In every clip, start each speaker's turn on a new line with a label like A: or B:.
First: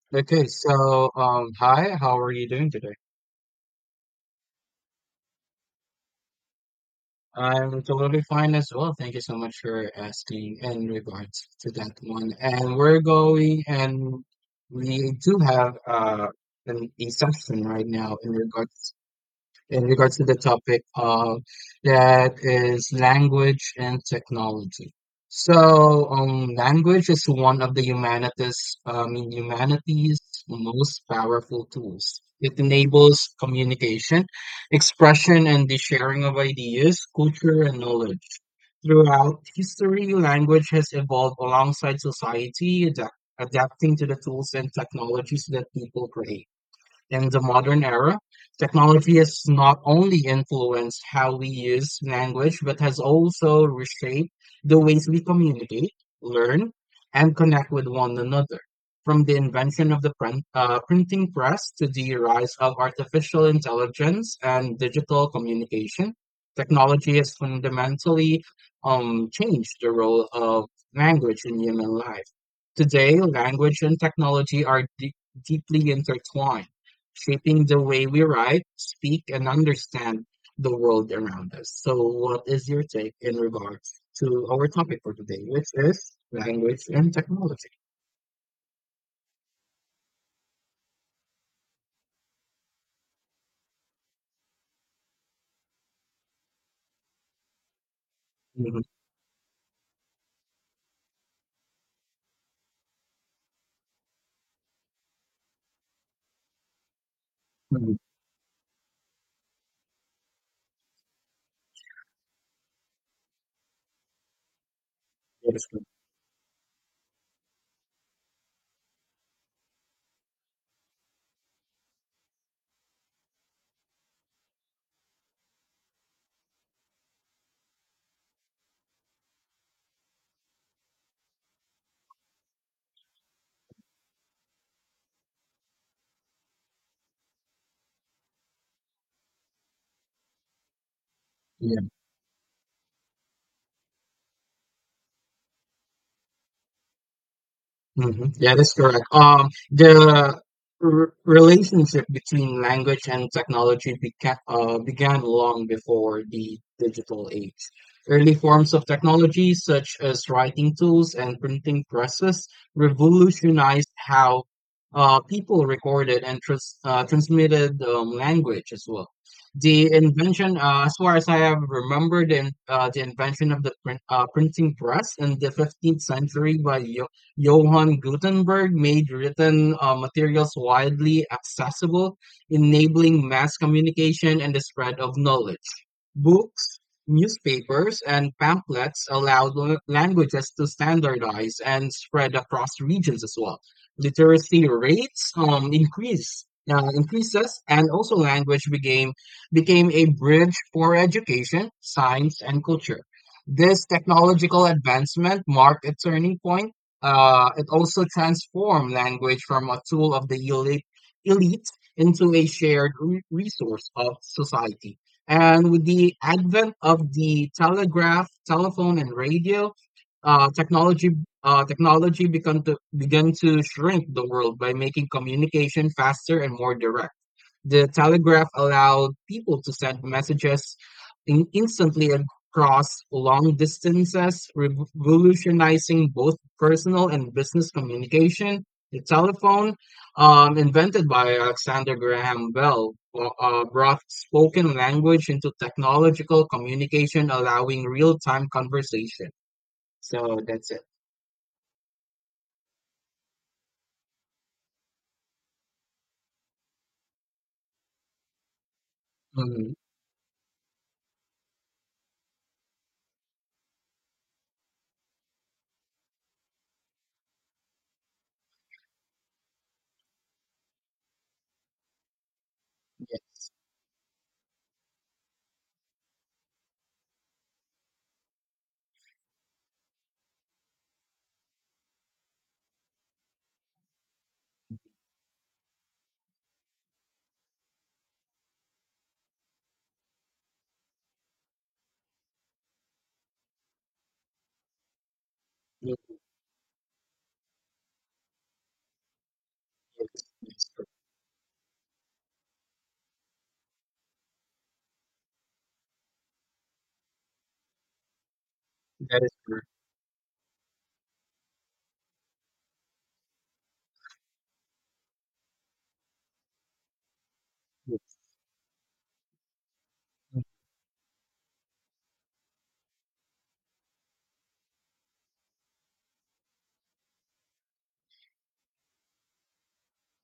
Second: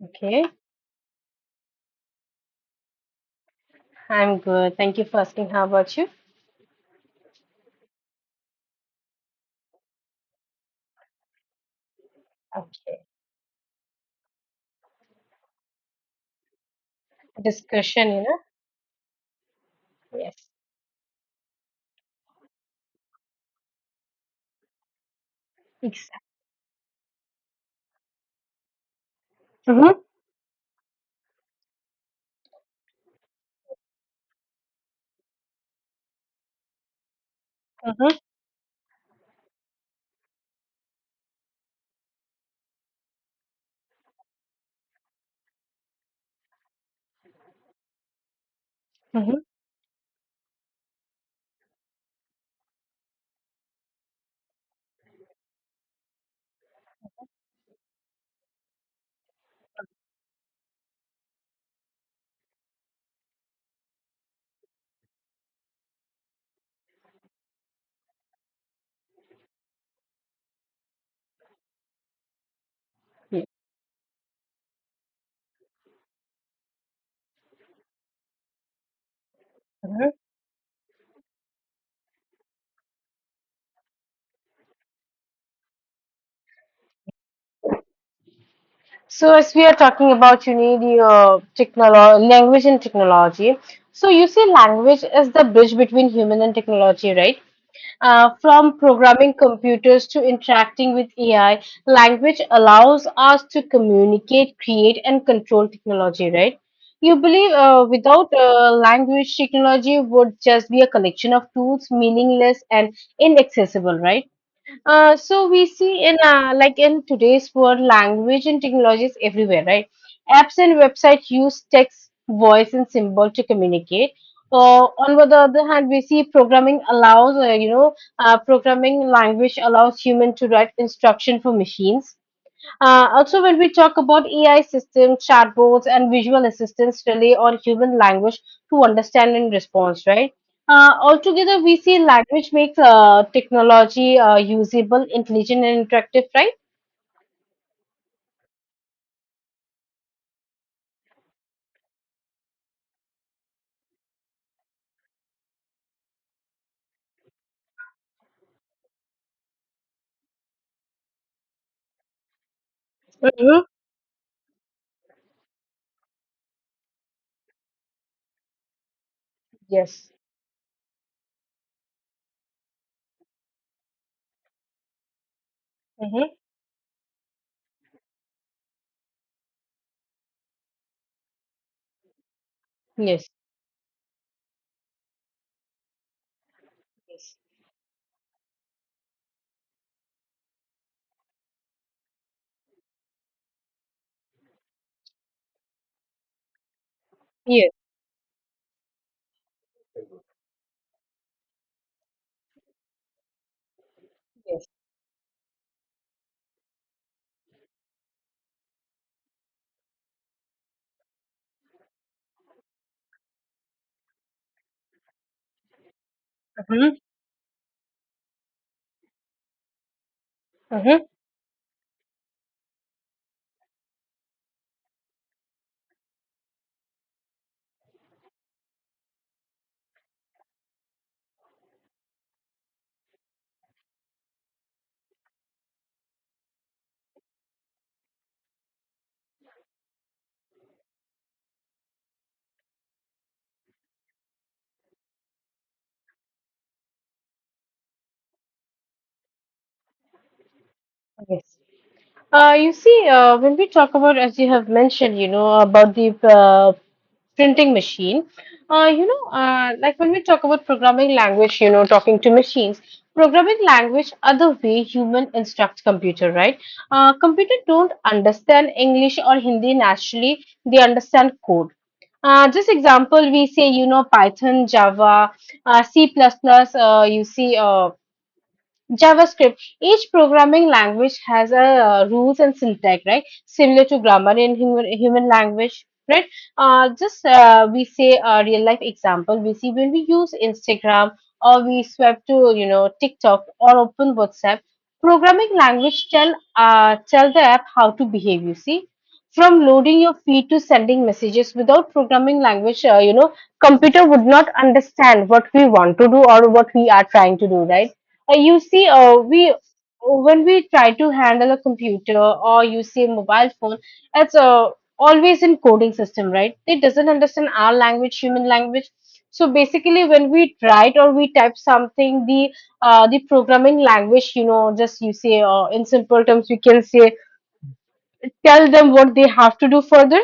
A: Okay.
B: Okay, hi, how are you doing today?
A: I'm good. Thank you for asking. How about you?
B: I'm totally fine as well. Thank you so much for asking in regards to that one. And we're
A: Okay,
B: going, and we do have a session right
A: discussion,
B: now in regards in regards to the
A: Yes,
B: topic of that is language and technology.
A: exactly.
B: Language is one of the
A: Mm-hmm,
B: humanity's most powerful tools. It enables communication, expression, and the sharing of ideas, culture, and
A: mm-hmm,
B: knowledge. Throughout history, language has evolved alongside society, adapting to the tools and technologies that people create. In the modern era, technology
A: mm-hmm.
B: has not only influenced how we use language, but has also reshaped the ways we communicate, learn, and connect with one another. From the invention of the printing press to the rise of artificial intelligence and digital communication, technology has fundamentally changed the role of language in human life. Today,
A: Yes.
B: language and technology are deeply intertwined, shaping the way we write, speak, and
A: Mm-hmm.
B: understand the world around us. So, what is your take in regards to our topic for today, which is language and technology?
A: So, as we are talking about, you need your technology, language and technology. So, you say language is the bridge between human and technology, right? From
B: Mhm.
A: programming computers to interacting with AI, language allows us to communicate, create, and control technology, right? You believe uh,
B: Mhm.
A: without uh, language, technology would just be a collection of tools, meaningless and inaccessible, right? So
B: That
A: we
B: is good.
A: see in like in today's world, language and technology is everywhere, right? Apps and websites use text, voice, and symbol to communicate. On the other hand, we see programming language allows human to write instruction for machines. Also, when we talk about AI systems, chatbots, and visual assistants rely on human language to understand and response, right? Altogether, we
B: Yeah.
A: see language makes technology usable, intelligent, and interactive, right?
B: Mhm. Yeah, that's correct. The r relationship between language and technology beca began long before the digital age. Early forms of technology, such as writing tools and printing presses,
A: Mm-hmm.
B: revolutionized how people recorded and transmitted language as well. The
A: Yes.
B: invention, as far as I have remembered, in, the invention of the printing press in the 15th
A: Mm-hmm.
B: century by Johann Gutenberg made written materials widely accessible, enabling
A: Yes.
B: mass communication and the spread of knowledge. Books,
A: Yes.
B: newspapers, and pamphlets allowed languages to standardize and spread across regions as well. Literacy rates increased. Increases,
A: Yes.
B: and also language became a bridge for education, science, and culture. This technological
A: Yes.
B: advancement marked a turning point, it also transformed language from a tool of the elite into a shared resource of society. And with the advent
A: Mm-hmm.
B: of the telegraph, telephone, and radio, uh,
A: Mm-hmm.
B: technology technology began to shrink the world by making communication faster and more direct. The telegraph allowed people to send messages instantly across long distances, revolutionizing both personal and business communication. The telephone, invented by Alexander Graham Bell, brought spoken language into technological communication, allowing real time conversation. So that's it.
A: Yes. When we talk about, as you have mentioned, about the printing machine,
B: Mhm.
A: like when we talk about programming language, you know, talking to machines, programming language are the way human instruct computer, right? Computer don't understand English or Hindi naturally; they understand code. Just
B: Yes,
A: example, we say, you know, Python, Java, C++, JavaScript. Each programming language has a rules and syntax, right? Similar to grammar in human language, right? Just We say a real life example. We see when we use Instagram or we swipe to, you know, TikTok or open WhatsApp. Programming
B: yes,
A: language tell the app how to behave. You see, from loading your
B: yes,
A: feed to
B: yes.
A: sending messages without programming language, computer would not understand what we want to do or what we are trying to do, right? You see,
B: That is
A: we
B: correct.
A: When we try to handle a computer or you see a mobile phone, it's always in coding system, right? It doesn't understand our language,
B: Yes.
A: human language. So basically, when we write or we type something, the programming language, you know, just you say in simple terms, we can say tell them what they have to do further,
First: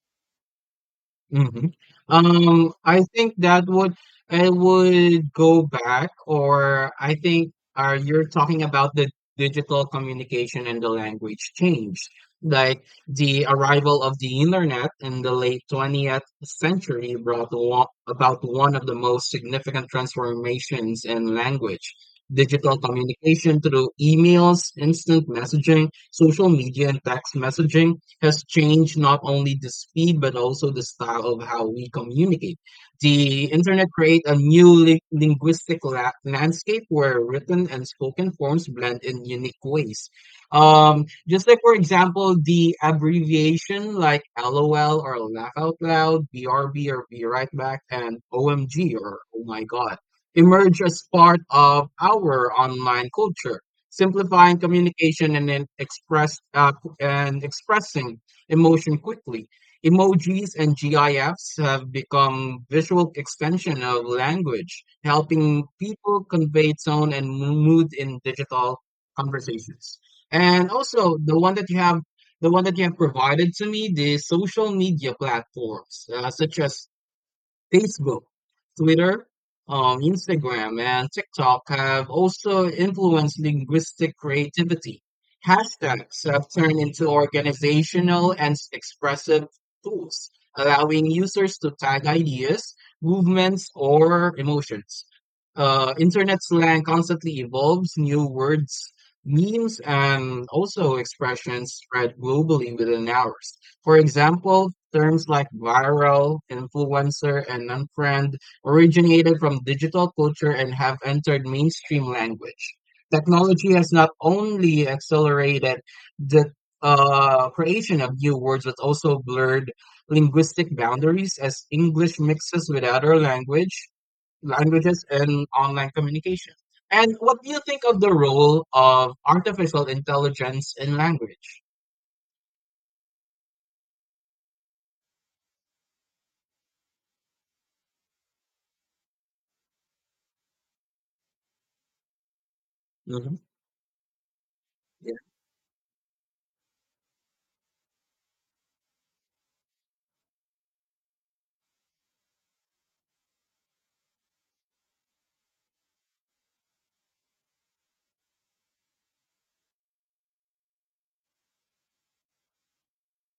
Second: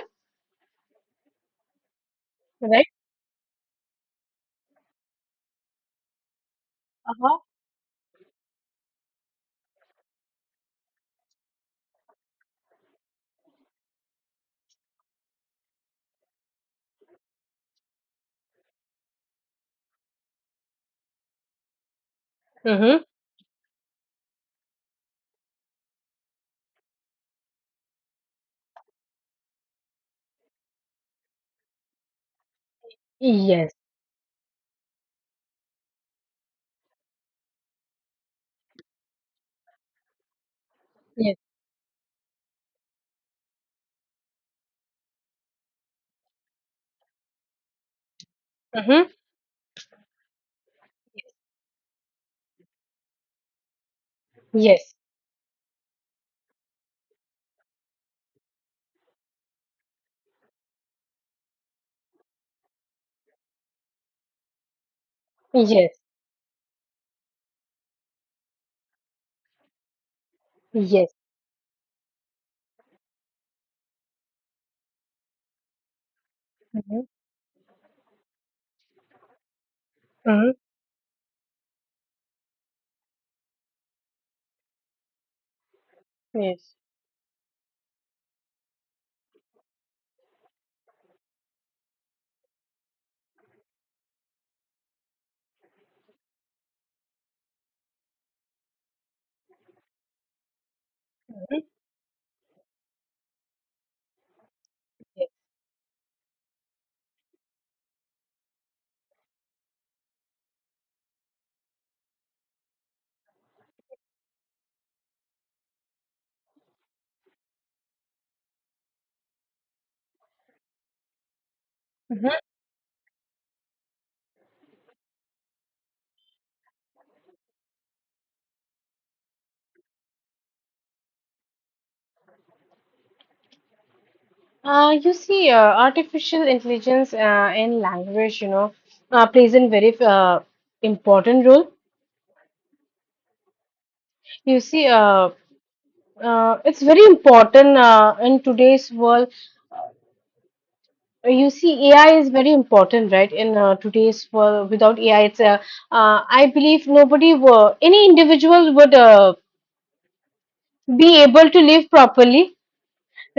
B: Mhm. Um,
A: right?
B: I think that would I would go back, or I
A: Uh-huh.
B: think you're talking about the digital communication and the language change, like the arrival of the internet in the late 20th century brought about one of the most significant transformations in language. Digital
A: Mm-hmm.
B: communication through emails, instant messaging, social media, and text messaging has changed not only the speed but also the style of how we communicate. The
A: Yes.
B: internet create a new linguistic landscape where written and spoken forms blend in unique ways.
A: Yes.
B: Just like for example, the abbreviation like LOL or laugh out loud, BRB or be right back, and OMG
A: Mm-hmm.
B: or oh my god emerge as part of our online culture, simplifying
A: Yes.
B: communication and then expressing emotion quickly. Emojis and GIFs have become visual extension of language, helping
A: Yes.
B: people convey tone and mood in digital conversations. And
A: Yes.
B: also the one that you have provided to me, the social media platforms such as
A: Mm-hmm.
B: Facebook, Twitter,
A: Mm-hmm.
B: Instagram, and TikTok have also influenced linguistic creativity. Hashtags have
A: Yes.
B: turned into organizational and expressive tools, allowing users to tag ideas, movements, or emotions. Internet slang constantly evolves, new words, memes, and also expressions spread globally within hours. For example, terms like viral, influencer, and unfriend originated from digital culture and have entered mainstream language. Technology has not only accelerated the creation of new words, but also blurred linguistic boundaries as English
A: Yes.
B: mixes with other languages and online communication. And what do you think of the role of artificial intelligence in language?
A: Artificial intelligence in language, you know, plays a very important role.
B: Mhm.
A: You see,
B: Yeah.
A: uh, it's very important in today's world. You see, AI is very important, right? In today's world, without AI, it's I believe nobody, any individual would be able to live properly.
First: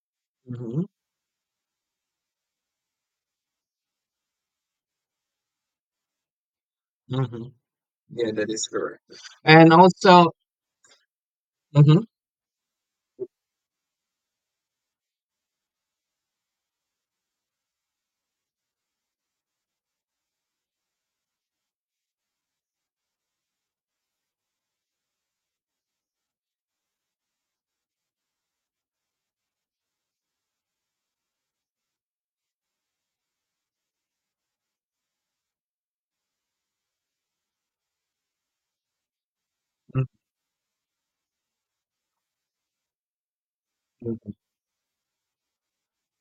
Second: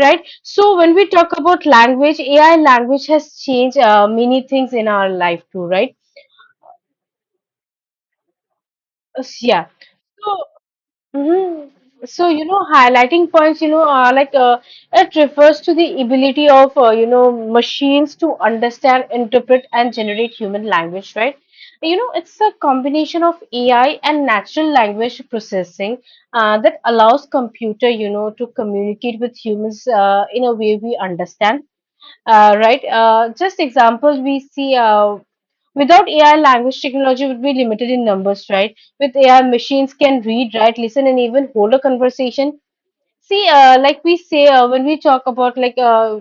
A: Right. So
B: Mhm.
A: when we talk about language, AI language has changed many things in our life too, right?
B: Mhm. Yeah, that is correct.
A: Uh, S- yeah
B: And also,
A: so mhm.
B: hmm,
A: Highlighting points, it refers to the ability of, machines to understand, interpret and generate human language, right? You know, it's a combination of AI and natural language processing that allows computer, you know, to communicate with humans in a way we understand, right. Just examples we see without AI, language technology would be limited in numbers, right? With AI, machines can read, write, listen, and even hold a conversation. See, like we say when we talk about like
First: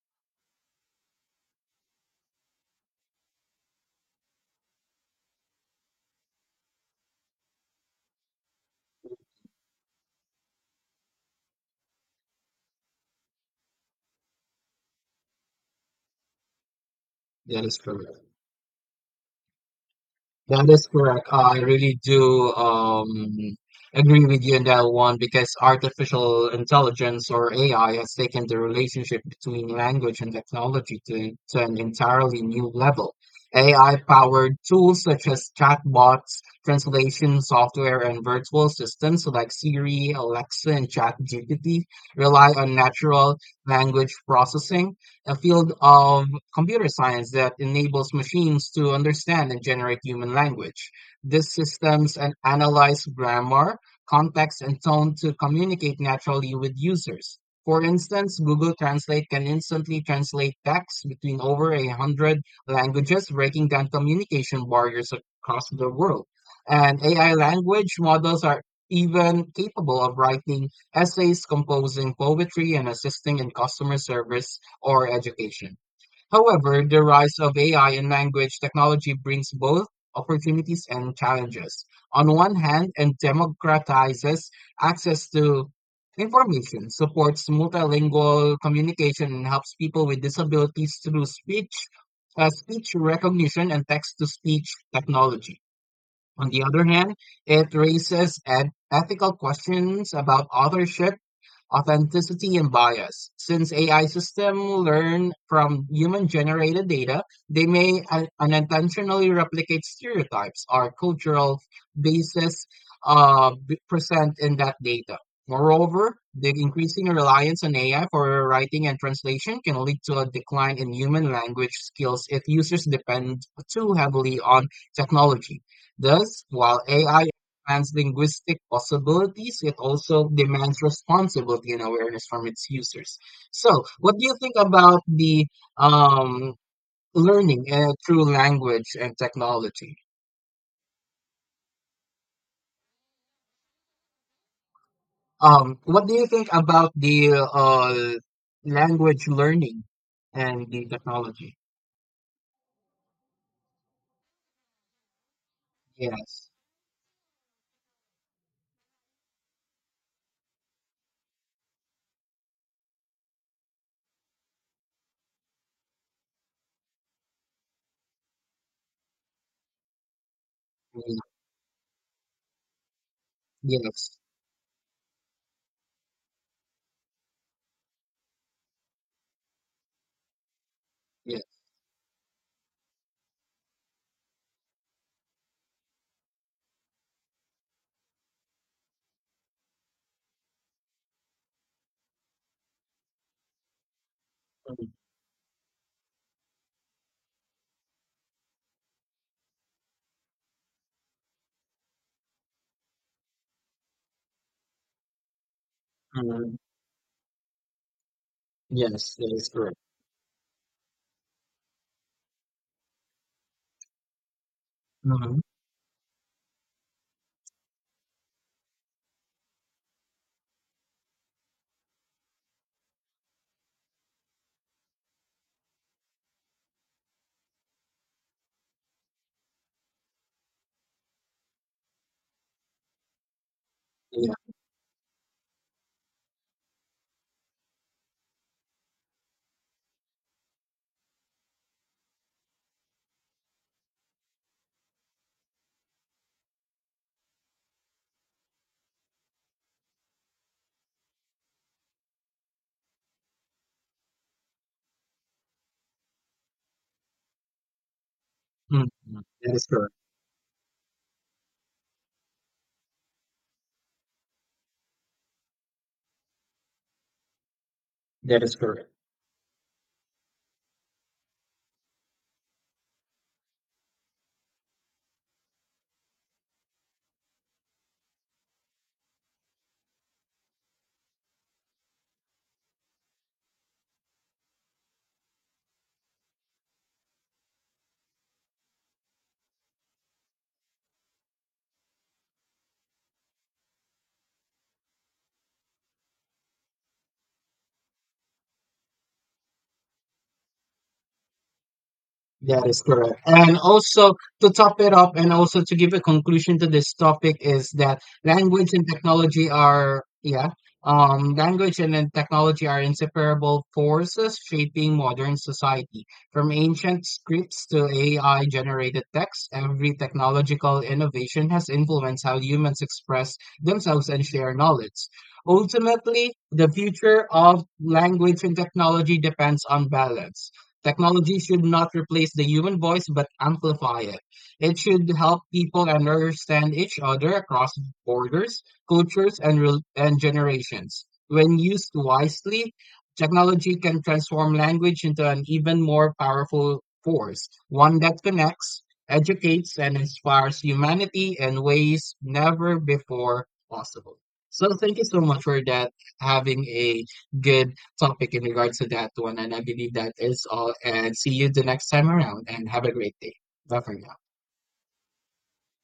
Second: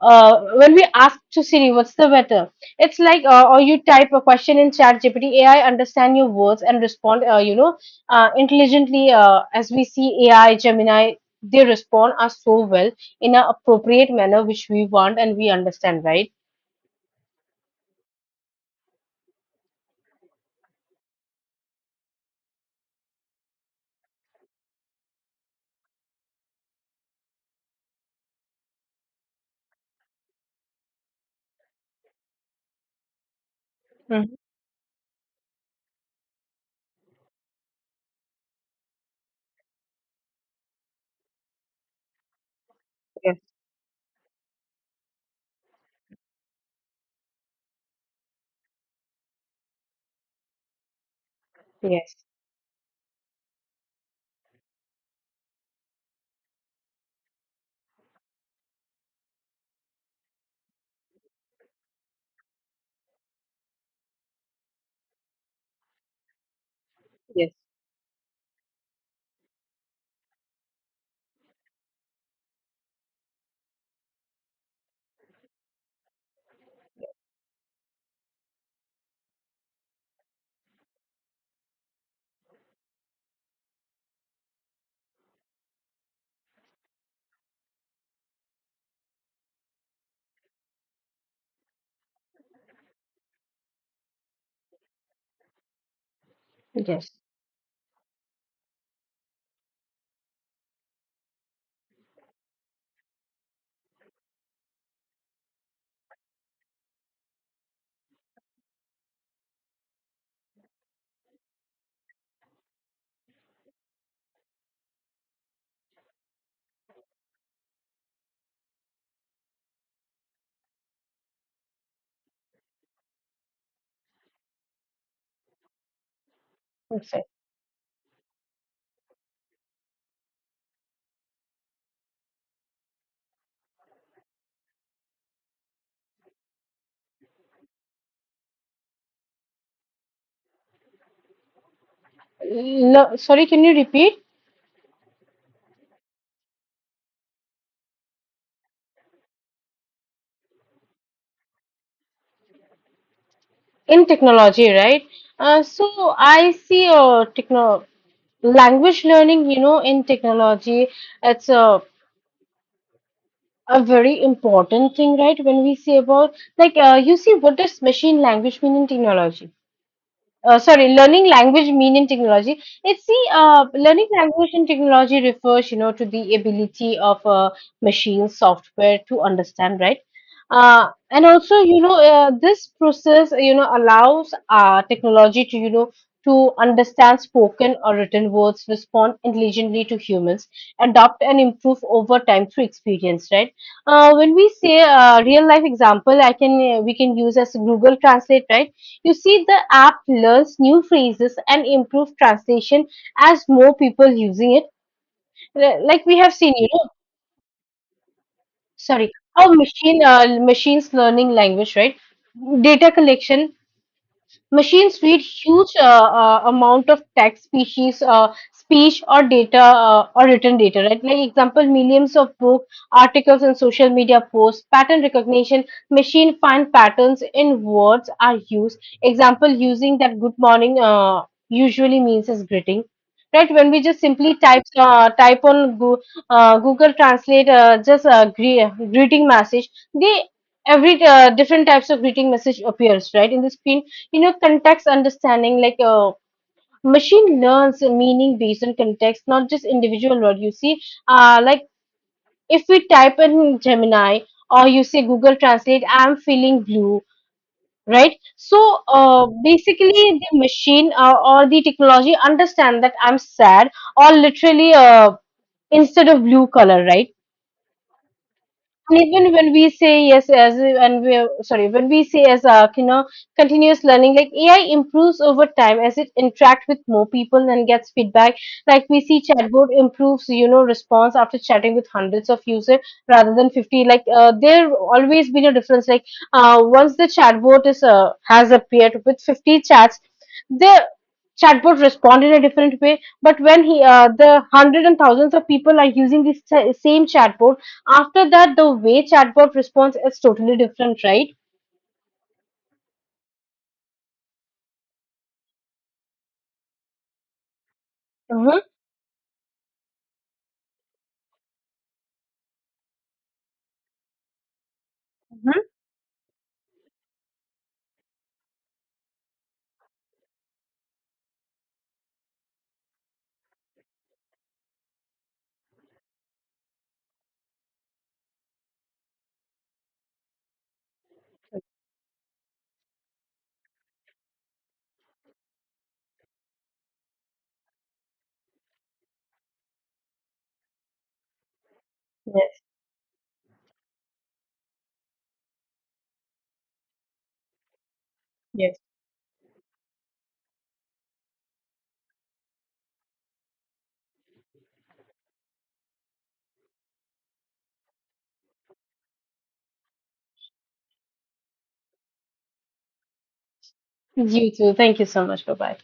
A: When we ask to Siri, what's the weather? It's like or you type a question in Chat GPT, AI understand your words and respond, intelligently. As we see AI, Gemini, they respond us so well in an appropriate manner which we want and we understand, right?
B: that is correct. That is correct. I really do agree with you on that one because artificial intelligence or AI has taken the relationship between language and technology to an entirely new level.
A: Mhm.
B: AI-powered tools such as chatbots, translation software, and virtual assistants like Siri, Alexa, and ChatGPT rely on natural
A: Yes.
B: language processing, a field of computer science that enables machines to understand and generate human language. These systems
A: Yes,
B: analyze grammar, context, and tone to communicate naturally with users. For instance, Google Translate can instantly translate text between over a hundred languages, breaking down communication barriers across the world. And AI
A: yes,
B: language models are even capable of writing essays, composing poetry, and assisting in customer service or education. However, the rise of AI and language technology brings both opportunities and challenges. On one hand, it democratizes access to information, supports multilingual communication, and helps people with disabilities through speech recognition and text to speech technology. On the other
A: yes.
B: hand, it raises ethical questions about authorship, authenticity, and bias. Since AI systems learn from human generated data, they may unintentionally replicate stereotypes or cultural basis present in that data. Moreover, the increasing reliance on AI for writing and translation can lead to a decline in human language skills if users depend too heavily on technology. Thus, while AI
A: Perfect.
B: expands linguistic possibilities, it also demands responsibility and awareness from its users. So, what do you think about the um, learning through language and technology?
A: No, sorry, can you repeat?
B: What do you think about the language learning and the technology?
A: In technology, right? So
B: Yes.
A: I see techno Language learning, you know, in technology, it's a very important thing, right? When we say about you see, what does machine language mean in technology? Sorry,
B: Mm.
A: learning language mean in technology. Learning
B: Yes.
A: language in technology refers, you know, to the ability of a machine software to understand, right? And
B: Yes.
A: also, this process, you know, allows technology to, you know, to understand spoken or written words, respond intelligently to humans, adopt and improve over time through experience, right? When we say
B: Mm,
A: Real life example, I can we can use as Google Translate, right? You see the app learns new phrases and improve translation as more people using it. Like we have seen,
B: mm.
A: you know, sorry,
B: Yes, that is
A: how
B: correct.
A: machine uh, machines learning language, right? Data collection. Machines read
B: Mhm.
A: huge amount of text, speech, or data, or written data. Right? Like example, millions of book articles and social media posts. Pattern recognition: machine find patterns in words are used. Example, using that good morning usually means as greeting. Right? When we just
B: Yeah.
A: simply type on Google Translate, greeting message, they every different types of greeting message appears right in the screen. You know, context understanding, machine learns meaning based on context, not just individual word, you see. uh, like if we type in Gemini or you say Google Translate, I'm feeling blue, right? so
B: Mm.
A: uh,
B: That is correct.
A: basically the machine or the technology understand that I'm sad or literally, instead of blue color, right?
B: That is correct.
A: And even when we say yes, as and we are- sorry, when we say as a, you know, continuous learning, like AI improves over time as it interacts with more people and gets feedback. Like we see chatbot improves, you know, response after chatting with hundreds of users rather than 50. There always been a difference. Once the chatbot is has appeared with 50 chats, the chatbot respond in a different way. But when he the hundreds and thousands of people are using this same chatbot, after that, the way chatbot responds is totally different, right?
B: That is correct. And also to top it up and also to give a conclusion to this topic is that
A: Mm-hmm.
B: language and technology are language and then technology are inseparable forces shaping modern
A: Mm-hmm.
B: society. From ancient scripts to AI generated text, every technological innovation has influenced how humans express themselves and share knowledge. Ultimately, the future of language and technology depends on balance. Technology should not replace the human voice but amplify it. It should help people understand each other across borders, cultures, and generations. When used
A: Yes,
B: wisely, technology can transform language into an even more powerful force, one that
A: yes.
B: connects, educates, and inspires humanity in ways never before possible. So, thank you so much for that, having a good topic in regards to that one. And I believe that is all. And see you the next time around and have a great day. Bye for now.
A: You too. Thank you so much. Bye bye.